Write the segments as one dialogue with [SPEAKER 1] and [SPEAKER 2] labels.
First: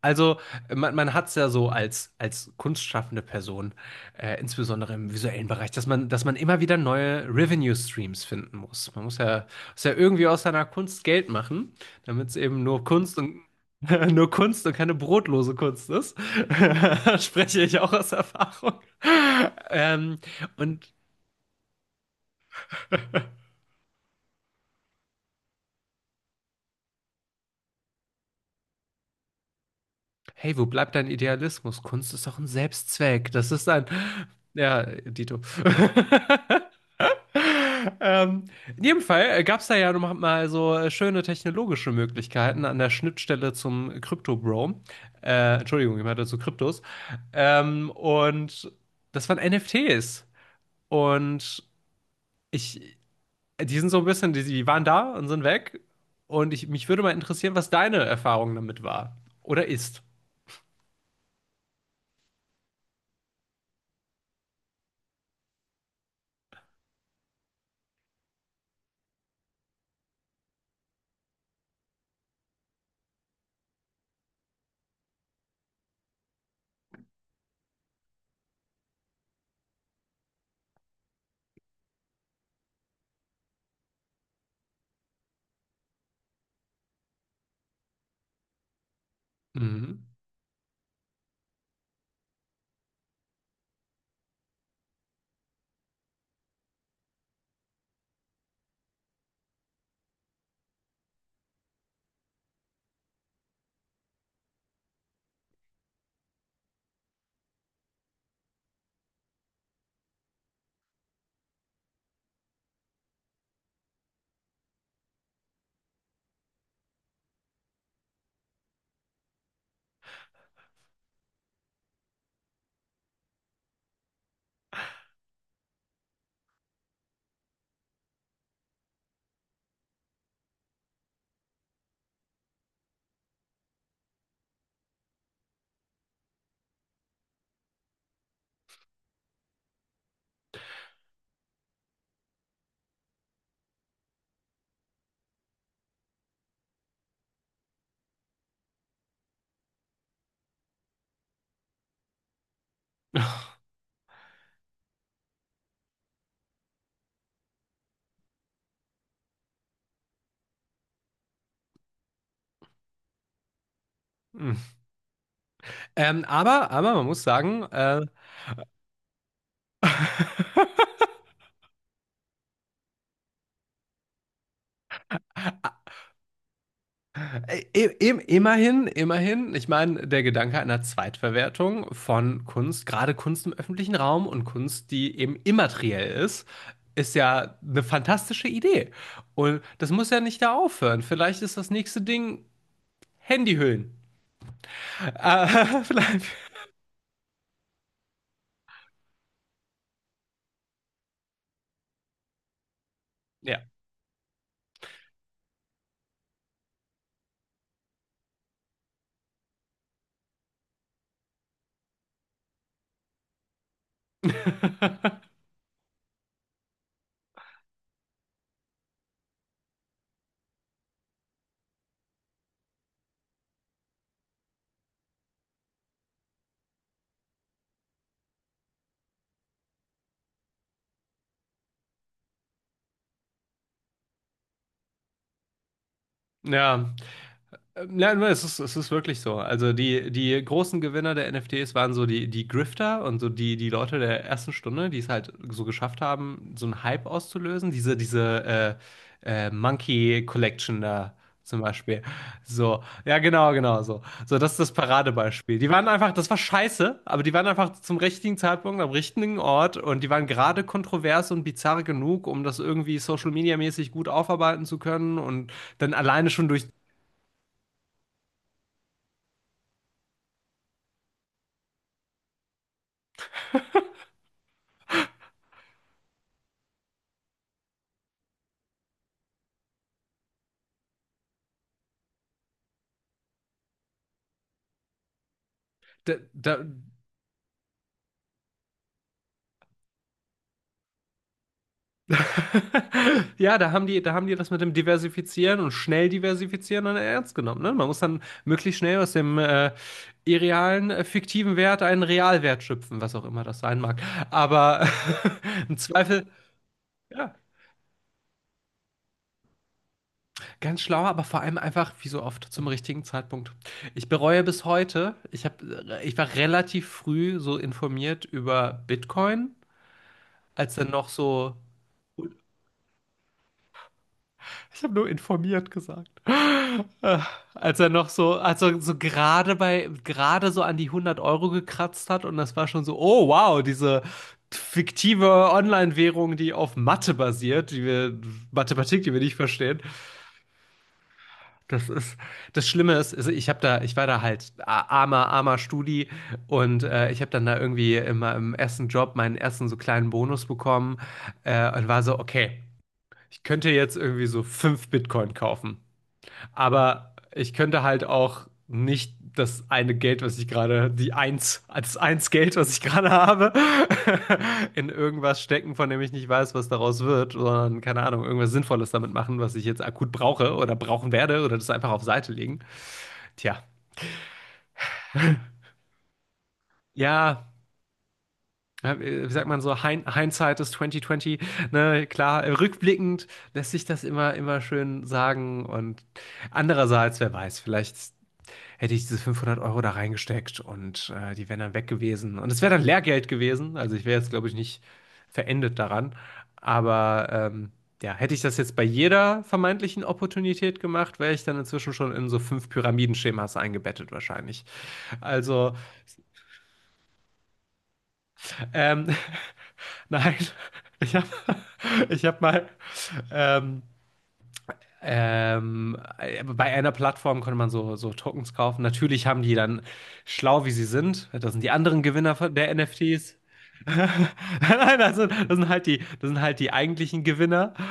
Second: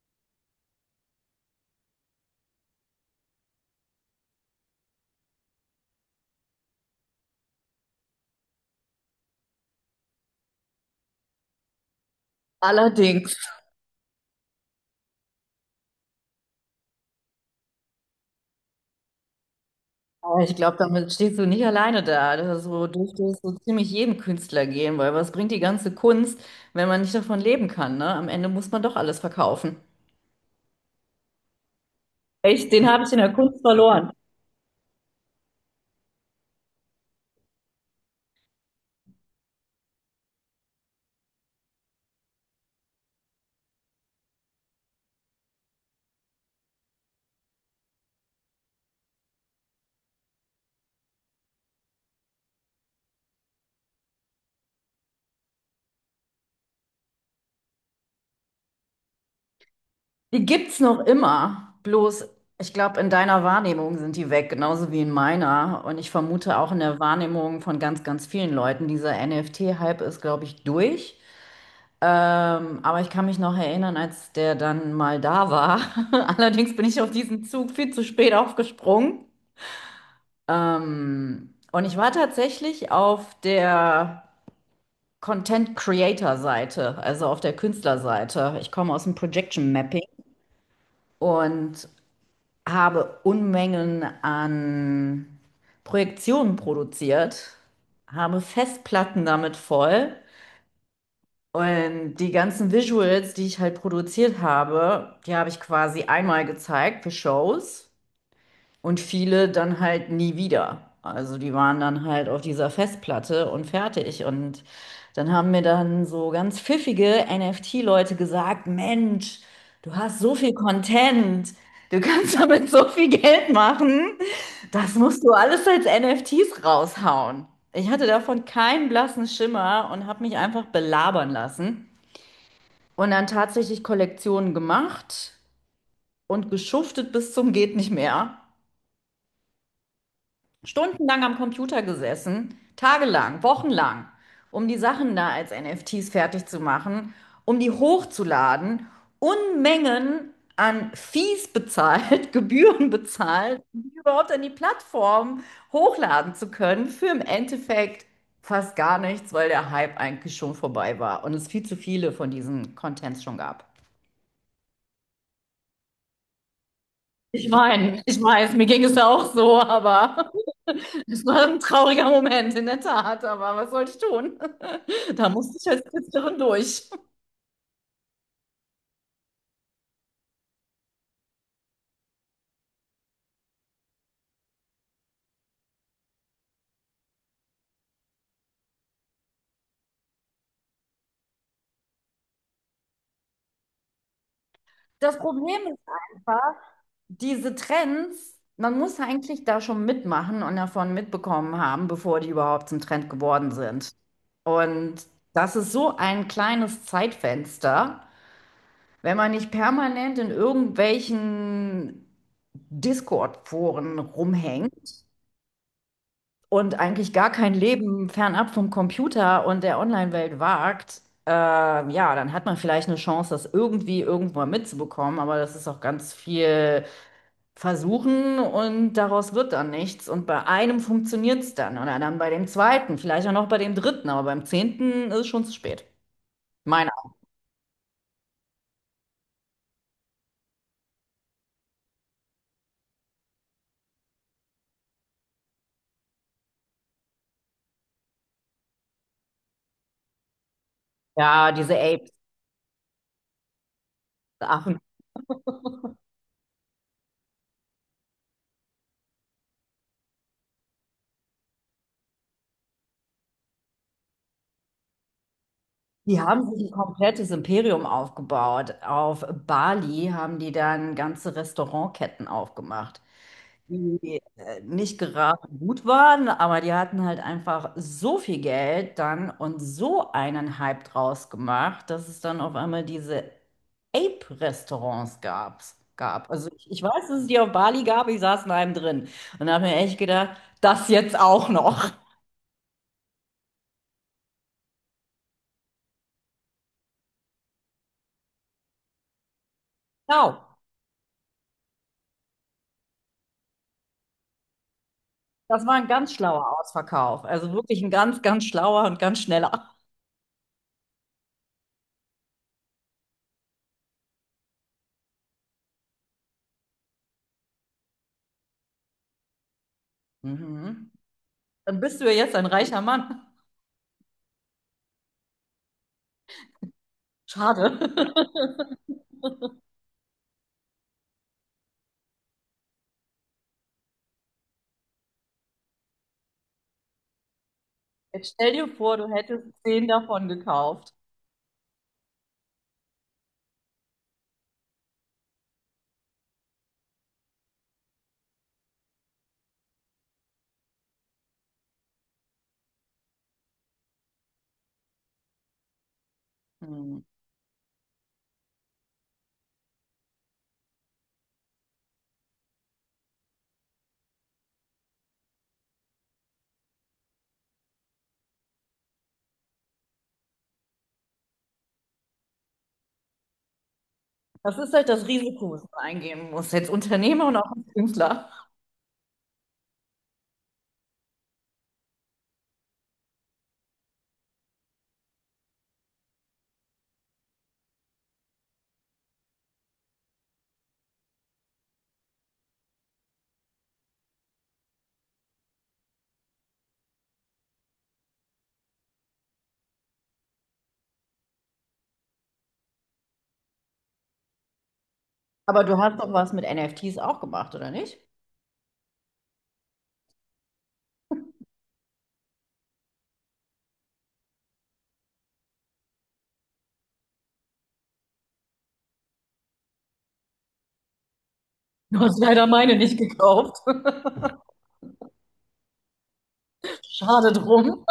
[SPEAKER 1] Also man hat es ja so als kunstschaffende Person, insbesondere im visuellen Bereich, dass man, immer wieder neue Revenue-Streams finden muss. Man muss ja, irgendwie aus seiner Kunst Geld machen, damit es eben nur Kunst
[SPEAKER 2] Allerdings,
[SPEAKER 1] und nur Kunst und keine brotlose Kunst ist. Spreche ich auch aus Erfahrung. Ähm,
[SPEAKER 2] aber ich glaube,
[SPEAKER 1] und
[SPEAKER 2] damit stehst du nicht alleine da. Das ist so, dürfte es so ziemlich jedem Künstler gehen, weil was bringt die ganze Kunst, wenn man nicht davon leben kann, ne? Am Ende muss man doch alles verkaufen.
[SPEAKER 1] Hey, wo bleibt dein Idealismus? Kunst ist doch ein
[SPEAKER 2] Echt, den habe ich in
[SPEAKER 1] Selbstzweck.
[SPEAKER 2] der
[SPEAKER 1] Das
[SPEAKER 2] Kunst
[SPEAKER 1] ist ein.
[SPEAKER 2] verloren.
[SPEAKER 1] Ja, Dito. Ähm, in jedem Fall gab es da ja noch mal so schöne technologische Möglichkeiten an der Schnittstelle zum Crypto-Bro. Entschuldigung, ich meinte zu Kryptos. Und das waren NFTs. Und ich, Die sind so ein bisschen, die waren da und sind weg. Und ich, mich würde mal interessieren, was deine Erfahrung damit war. Oder ist.
[SPEAKER 2] Die gibt's noch immer, bloß ich glaube, in deiner Wahrnehmung sind die weg, genauso wie in meiner. Und ich vermute auch in der Wahrnehmung von ganz, ganz vielen Leuten. Dieser NFT-Hype ist, glaube ich, durch. Aber ich kann mich noch erinnern, als der dann mal da war. Allerdings bin ich auf diesen Zug viel zu spät aufgesprungen. Und ich war tatsächlich auf der Content Creator Seite, also auf der Künstlerseite. Ich komme aus dem Projection Mapping
[SPEAKER 1] Mhm.
[SPEAKER 2] und habe Unmengen an Projektionen produziert, habe Festplatten damit voll. Und die ganzen Visuals, die ich halt produziert habe, die habe ich quasi einmal gezeigt für Shows und viele dann halt nie wieder. Also die waren dann halt auf dieser Festplatte und fertig. Und dann haben mir dann so ganz pfiffige NFT-Leute gesagt, Mensch, du hast so viel Content, du kannst damit so viel Geld machen, das musst du alles als NFTs raushauen. Ich hatte davon keinen blassen Schimmer und habe mich einfach belabern lassen. Und dann tatsächlich Kollektionen gemacht und geschuftet bis zum geht nicht mehr. Stundenlang am Computer gesessen, tagelang, wochenlang, um die Sachen da als NFTs fertig zu machen, um die hochzuladen, Unmengen an Fees bezahlt, Gebühren bezahlt, um die überhaupt an die Plattform hochladen zu können, für im Endeffekt fast gar nichts, weil der Hype eigentlich schon vorbei war und es viel zu viele von diesen Contents schon gab.
[SPEAKER 1] Hm. Aber man muss
[SPEAKER 2] Ich
[SPEAKER 1] sagen,
[SPEAKER 2] meine, ich weiß, mir ging es ja auch so, aber es war ein trauriger Moment, in der Tat. Aber was soll ich tun? Da musste ich als Künstlerin durch.
[SPEAKER 1] immerhin, ich meine, der Gedanke einer Zweitverwertung von Kunst, gerade Kunst im öffentlichen Raum und Kunst, die eben immateriell ist, ist ja eine fantastische Idee. Und das muss ja nicht da aufhören. Vielleicht ist das nächste Ding Handyhüllen.
[SPEAKER 2] Das Problem ist
[SPEAKER 1] Äh, vielleicht,
[SPEAKER 2] einfach, diese Trends, man muss eigentlich da schon mitmachen und davon mitbekommen haben, bevor die überhaupt zum Trend geworden
[SPEAKER 1] ja.
[SPEAKER 2] sind. Und das ist so ein kleines Zeitfenster, wenn man nicht permanent in irgendwelchen Discord-Foren rumhängt und eigentlich gar kein Leben fernab vom Computer und der Online-Welt wagt, ja, dann hat man vielleicht eine Chance, das irgendwie irgendwo mitzubekommen, aber das ist auch ganz viel versuchen und daraus wird dann nichts. Und bei einem funktioniert es dann oder dann bei dem zweiten, vielleicht auch noch bei dem dritten, aber beim zehnten ist es schon zu spät.
[SPEAKER 1] Ja.
[SPEAKER 2] Meine,
[SPEAKER 1] Ja, nur, es ist, wirklich so. Also die großen Gewinner der NFTs waren so die Grifter und so die Leute der ersten Stunde, die es halt so geschafft haben, so einen Hype auszulösen. Diese Monkey Collection da
[SPEAKER 2] ja,
[SPEAKER 1] zum
[SPEAKER 2] diese
[SPEAKER 1] Beispiel.
[SPEAKER 2] Apes,
[SPEAKER 1] So, ja, genau, genau so. So, das ist das
[SPEAKER 2] Affen.
[SPEAKER 1] Paradebeispiel. Die waren einfach, das war scheiße, aber die waren einfach zum richtigen Zeitpunkt am richtigen Ort und die waren gerade kontrovers und bizarr genug, um das irgendwie Social Media mäßig gut aufarbeiten zu können und dann
[SPEAKER 2] Die
[SPEAKER 1] alleine
[SPEAKER 2] haben
[SPEAKER 1] schon
[SPEAKER 2] sich
[SPEAKER 1] durch.
[SPEAKER 2] ein komplettes Imperium aufgebaut. Auf Bali haben die dann ganze Restaurantketten aufgemacht, die nicht gerade gut waren, aber die hatten halt einfach so viel Geld dann und so einen Hype draus gemacht, dass es dann auf einmal diese Ape-Restaurants gab.
[SPEAKER 1] Da,
[SPEAKER 2] gab. Also
[SPEAKER 1] da,
[SPEAKER 2] ich, ich weiß, dass es die auf Bali gab, ich saß in einem drin und habe mir echt gedacht, das jetzt auch noch.
[SPEAKER 1] Ja, da haben die, das mit dem Diversifizieren und schnell diversifizieren dann ernst genommen. Ne? Man muss dann möglichst schnell aus dem
[SPEAKER 2] Genau,
[SPEAKER 1] irrealen, fiktiven Wert einen Realwert schöpfen, was auch immer das sein mag. Aber
[SPEAKER 2] das war
[SPEAKER 1] im
[SPEAKER 2] ein ganz
[SPEAKER 1] Zweifel,
[SPEAKER 2] schlauer Ausverkauf.
[SPEAKER 1] ja,
[SPEAKER 2] Also wirklich ein ganz, ganz schlauer und ganz schneller.
[SPEAKER 1] ganz schlau, aber vor allem einfach, wie so oft, zum richtigen Zeitpunkt. Ich bereue bis heute, ich war relativ früh so informiert über Bitcoin, als dann
[SPEAKER 2] Mhm.
[SPEAKER 1] noch so,
[SPEAKER 2] Dann bist du ja jetzt ein reicher Mann.
[SPEAKER 1] ich habe nur informiert gesagt. Äh,
[SPEAKER 2] Schade.
[SPEAKER 1] Als er so gerade bei, gerade so an die 100 Euro gekratzt hat und das war schon so, oh wow, diese fiktive Online-Währung, die auf Mathe basiert,
[SPEAKER 2] Jetzt stell dir vor,
[SPEAKER 1] Mathematik,
[SPEAKER 2] du
[SPEAKER 1] die wir nicht
[SPEAKER 2] hättest
[SPEAKER 1] verstehen.
[SPEAKER 2] zehn davon gekauft.
[SPEAKER 1] Das ist, Das Schlimme ist, ich war da halt armer, armer Studi und ich habe dann da irgendwie immer im ersten Job meinen ersten so kleinen Bonus bekommen und war so, okay, ich könnte jetzt irgendwie so 5 Bitcoin kaufen.
[SPEAKER 2] Hm.
[SPEAKER 1] Aber ich könnte halt auch nicht das eine Geld, was ich gerade, die eins, das eins Geld, was ich gerade habe, in irgendwas stecken, von dem ich nicht weiß, was daraus wird, sondern keine Ahnung, irgendwas Sinnvolles damit machen, was ich jetzt akut brauche oder brauchen werde oder das einfach auf Seite legen. Tja,
[SPEAKER 2] Das ist halt das Risiko, was man eingehen muss, als Unternehmer und
[SPEAKER 1] ja.
[SPEAKER 2] auch als Künstler.
[SPEAKER 1] Wie sagt man so, Hindsight ist 2020, ne, klar, rückblickend lässt sich das immer, immer schön sagen und andererseits, wer weiß, vielleicht hätte ich diese 500 Euro da reingesteckt und die wären dann weg gewesen. Und es wäre dann Lehrgeld gewesen. Also ich wäre jetzt, glaube ich, nicht verendet daran. Aber ja, hätte ich das jetzt bei jeder vermeintlichen Opportunität gemacht, wäre ich dann inzwischen schon in so fünf Pyramidenschemas eingebettet wahrscheinlich.
[SPEAKER 2] Aber
[SPEAKER 1] Also,
[SPEAKER 2] du hast doch was mit NFTs auch gemacht, oder nicht?
[SPEAKER 1] ähm, nein, ich habe ich hab mal... Ähm, Bei einer Plattform konnte man so Tokens kaufen. Natürlich haben die dann, schlau wie sie sind, das sind die
[SPEAKER 2] Du
[SPEAKER 1] anderen
[SPEAKER 2] hast
[SPEAKER 1] Gewinner
[SPEAKER 2] leider
[SPEAKER 1] der
[SPEAKER 2] meine nicht
[SPEAKER 1] NFTs.
[SPEAKER 2] gekauft.
[SPEAKER 1] Nein, das sind halt die eigentlichen
[SPEAKER 2] Schade
[SPEAKER 1] Gewinner.
[SPEAKER 2] drum.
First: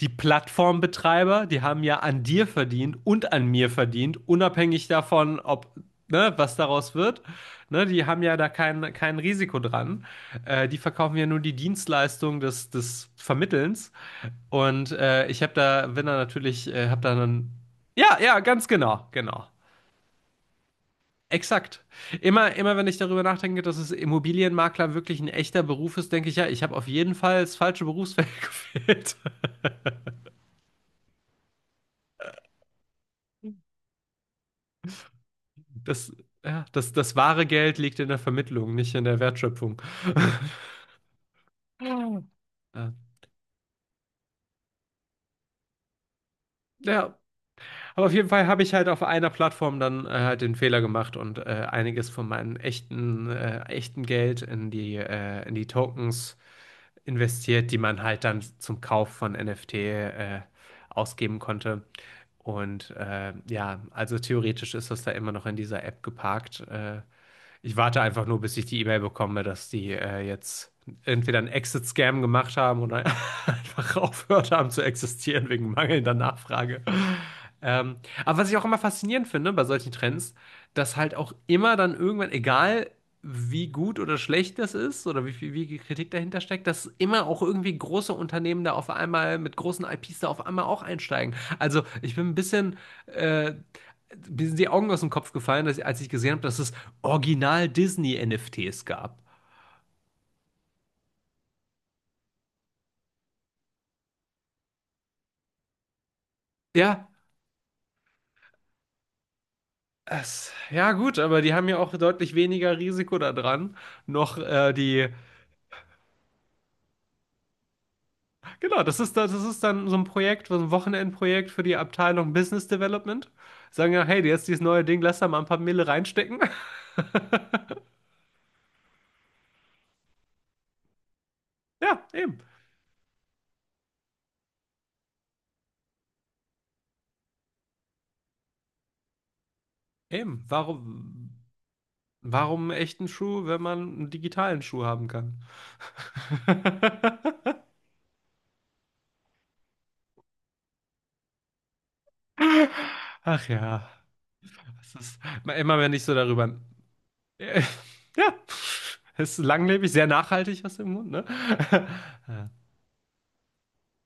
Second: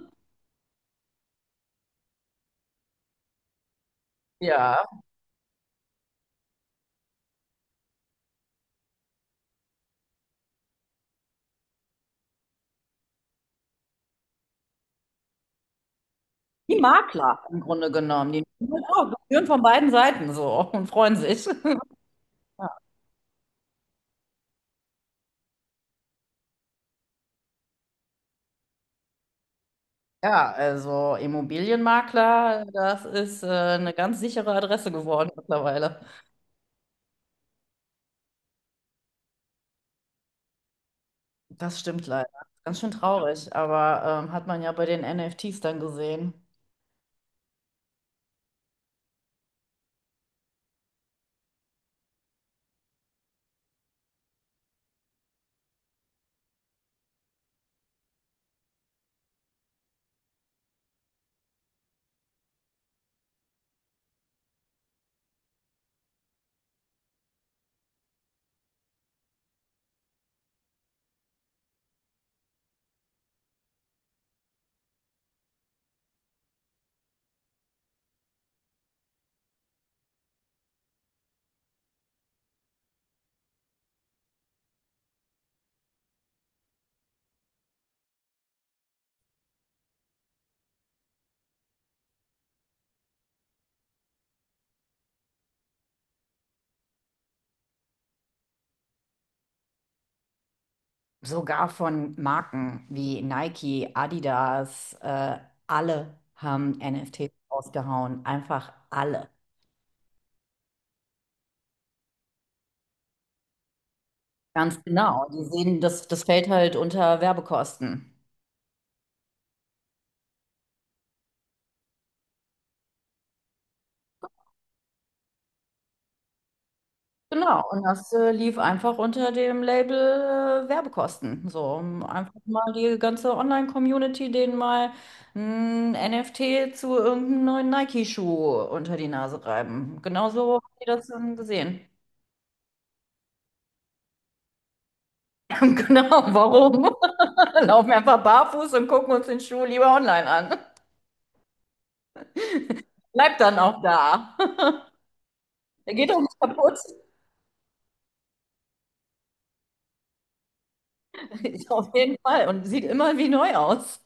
[SPEAKER 1] Die Plattformbetreiber, die haben ja an dir verdient und an mir verdient,
[SPEAKER 2] Ja.
[SPEAKER 1] unabhängig davon, ob, ne, was daraus wird. Ne, die haben ja da kein Risiko dran. Die verkaufen ja nur die Dienstleistung des Vermittelns. Und ich habe da, bin da natürlich,
[SPEAKER 2] Die
[SPEAKER 1] habe da
[SPEAKER 2] Makler
[SPEAKER 1] dann.
[SPEAKER 2] im Grunde
[SPEAKER 1] Ja,
[SPEAKER 2] genommen,
[SPEAKER 1] ja,
[SPEAKER 2] die.
[SPEAKER 1] ganz
[SPEAKER 2] Und
[SPEAKER 1] genau,
[SPEAKER 2] auch
[SPEAKER 1] genau.
[SPEAKER 2] Gebühren von beiden Seiten so und freuen sich.
[SPEAKER 1] Exakt. Immer wenn ich darüber nachdenke, dass es Immobilienmakler wirklich ein echter Beruf ist, denke ich, ja, ich habe auf jeden Fall das falsche Berufsfeld gewählt.
[SPEAKER 2] Ja, also Immobilienmakler, das ist eine ganz sichere Adresse geworden mittlerweile.
[SPEAKER 1] Das, ja, das wahre Geld liegt in der Vermittlung, nicht in der Wertschöpfung.
[SPEAKER 2] Das stimmt leider. Ganz schön traurig, aber hat man ja bei den NFTs dann gesehen.
[SPEAKER 1] Ja, aber auf jeden Fall habe ich halt auf einer Plattform dann halt den Fehler gemacht und einiges von meinem echten Geld in die Tokens investiert, die man halt dann zum Kauf von NFT ausgeben konnte. Und ja, also theoretisch ist das da immer noch in dieser App geparkt. Ich warte einfach nur, bis ich die E-Mail bekomme, dass die jetzt entweder einen Exit-Scam gemacht haben oder einfach aufgehört haben zu existieren wegen mangelnder Nachfrage. Ähm, aber was ich auch immer faszinierend finde bei solchen Trends, dass halt auch immer dann irgendwann, egal wie gut oder schlecht das ist oder wie viel Kritik dahinter steckt, dass immer auch irgendwie große Unternehmen da auf einmal mit großen IPs da auf einmal auch einsteigen. Also ich bin ein bisschen, äh, Mir sind die Augen aus dem Kopf gefallen, dass, als ich gesehen habe, dass es Original Disney-NFTs gab.
[SPEAKER 2] Sogar von Marken wie Nike, Adidas, alle haben
[SPEAKER 1] Ja.
[SPEAKER 2] NFTs rausgehauen. Einfach alle.
[SPEAKER 1] Ja gut, aber die haben ja auch deutlich weniger Risiko da dran, noch
[SPEAKER 2] Ganz
[SPEAKER 1] die
[SPEAKER 2] genau. Die sehen, das fällt halt unter Werbekosten.
[SPEAKER 1] Genau, das ist dann so ein Projekt, so ein Wochenendprojekt für die Abteilung Business Development. Sagen ja, hey, jetzt dieses neue Ding, lass da mal ein paar Mille reinstecken.
[SPEAKER 2] Genau, und das lief einfach unter dem Label Werbekosten. So, um
[SPEAKER 1] Ja,
[SPEAKER 2] einfach
[SPEAKER 1] eben.
[SPEAKER 2] mal die ganze Online-Community denen mal ein NFT zu irgendeinem neuen Nike-Schuh unter die Nase reiben.
[SPEAKER 1] Eben.
[SPEAKER 2] Genauso haben die das dann
[SPEAKER 1] Warum,
[SPEAKER 2] gesehen.
[SPEAKER 1] warum einen echten Schuh, wenn man einen digitalen Schuh haben kann?
[SPEAKER 2] Genau, warum? Laufen wir einfach barfuß und gucken uns den Schuh lieber online an. Bleibt
[SPEAKER 1] Ach
[SPEAKER 2] dann auch
[SPEAKER 1] ja,
[SPEAKER 2] da.
[SPEAKER 1] es ist immer, wenn
[SPEAKER 2] Der
[SPEAKER 1] ich
[SPEAKER 2] geht
[SPEAKER 1] so
[SPEAKER 2] auch nicht
[SPEAKER 1] darüber.
[SPEAKER 2] kaputt.
[SPEAKER 1] Ja, es ist langlebig, sehr nachhaltig aus dem Grund, ne?
[SPEAKER 2] Auf jeden Fall. Und sieht immer wie neu aus.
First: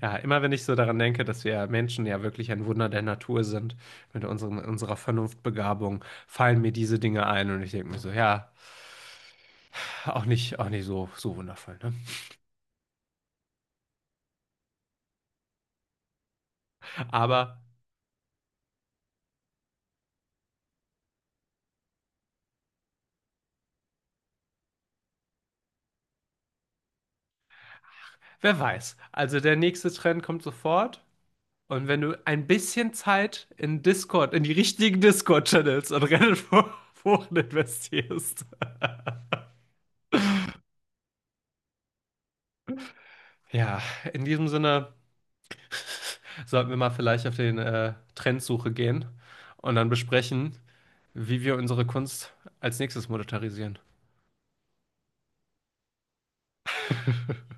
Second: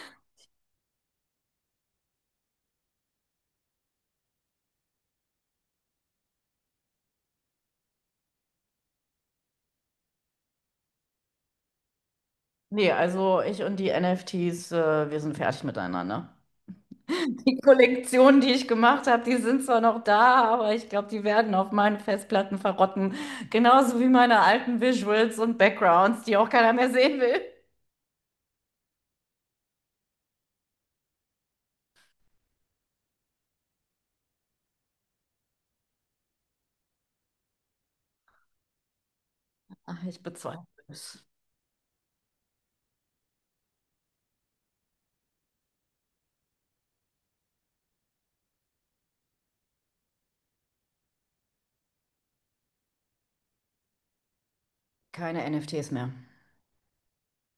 [SPEAKER 1] Ja, immer wenn ich so daran denke, dass wir Menschen ja wirklich ein Wunder der Natur sind, mit unseren, unserer Vernunftbegabung, fallen mir diese Dinge ein und ich denke mir so, ja, auch nicht so, so wundervoll, ne?
[SPEAKER 2] Nee, also ich und die NFTs, wir sind fertig miteinander.
[SPEAKER 1] Aber
[SPEAKER 2] Die Kollektionen, die ich gemacht habe, die sind zwar noch da, aber ich glaube, die werden auf meinen Festplatten verrotten. Genauso wie meine alten Visuals und Backgrounds, die auch keiner mehr sehen will.
[SPEAKER 1] wer weiß. Also der nächste Trend kommt sofort und wenn du ein bisschen Zeit in Discord, in die richtigen Discord-Channels und Reddit-Foren investierst.
[SPEAKER 2] Ach, ich bezweifle es.
[SPEAKER 1] Ja, in diesem Sinne sollten wir mal vielleicht auf den Trendsuche gehen und dann besprechen, wie wir unsere Kunst als nächstes monetarisieren.
[SPEAKER 2] Keine NFTs mehr.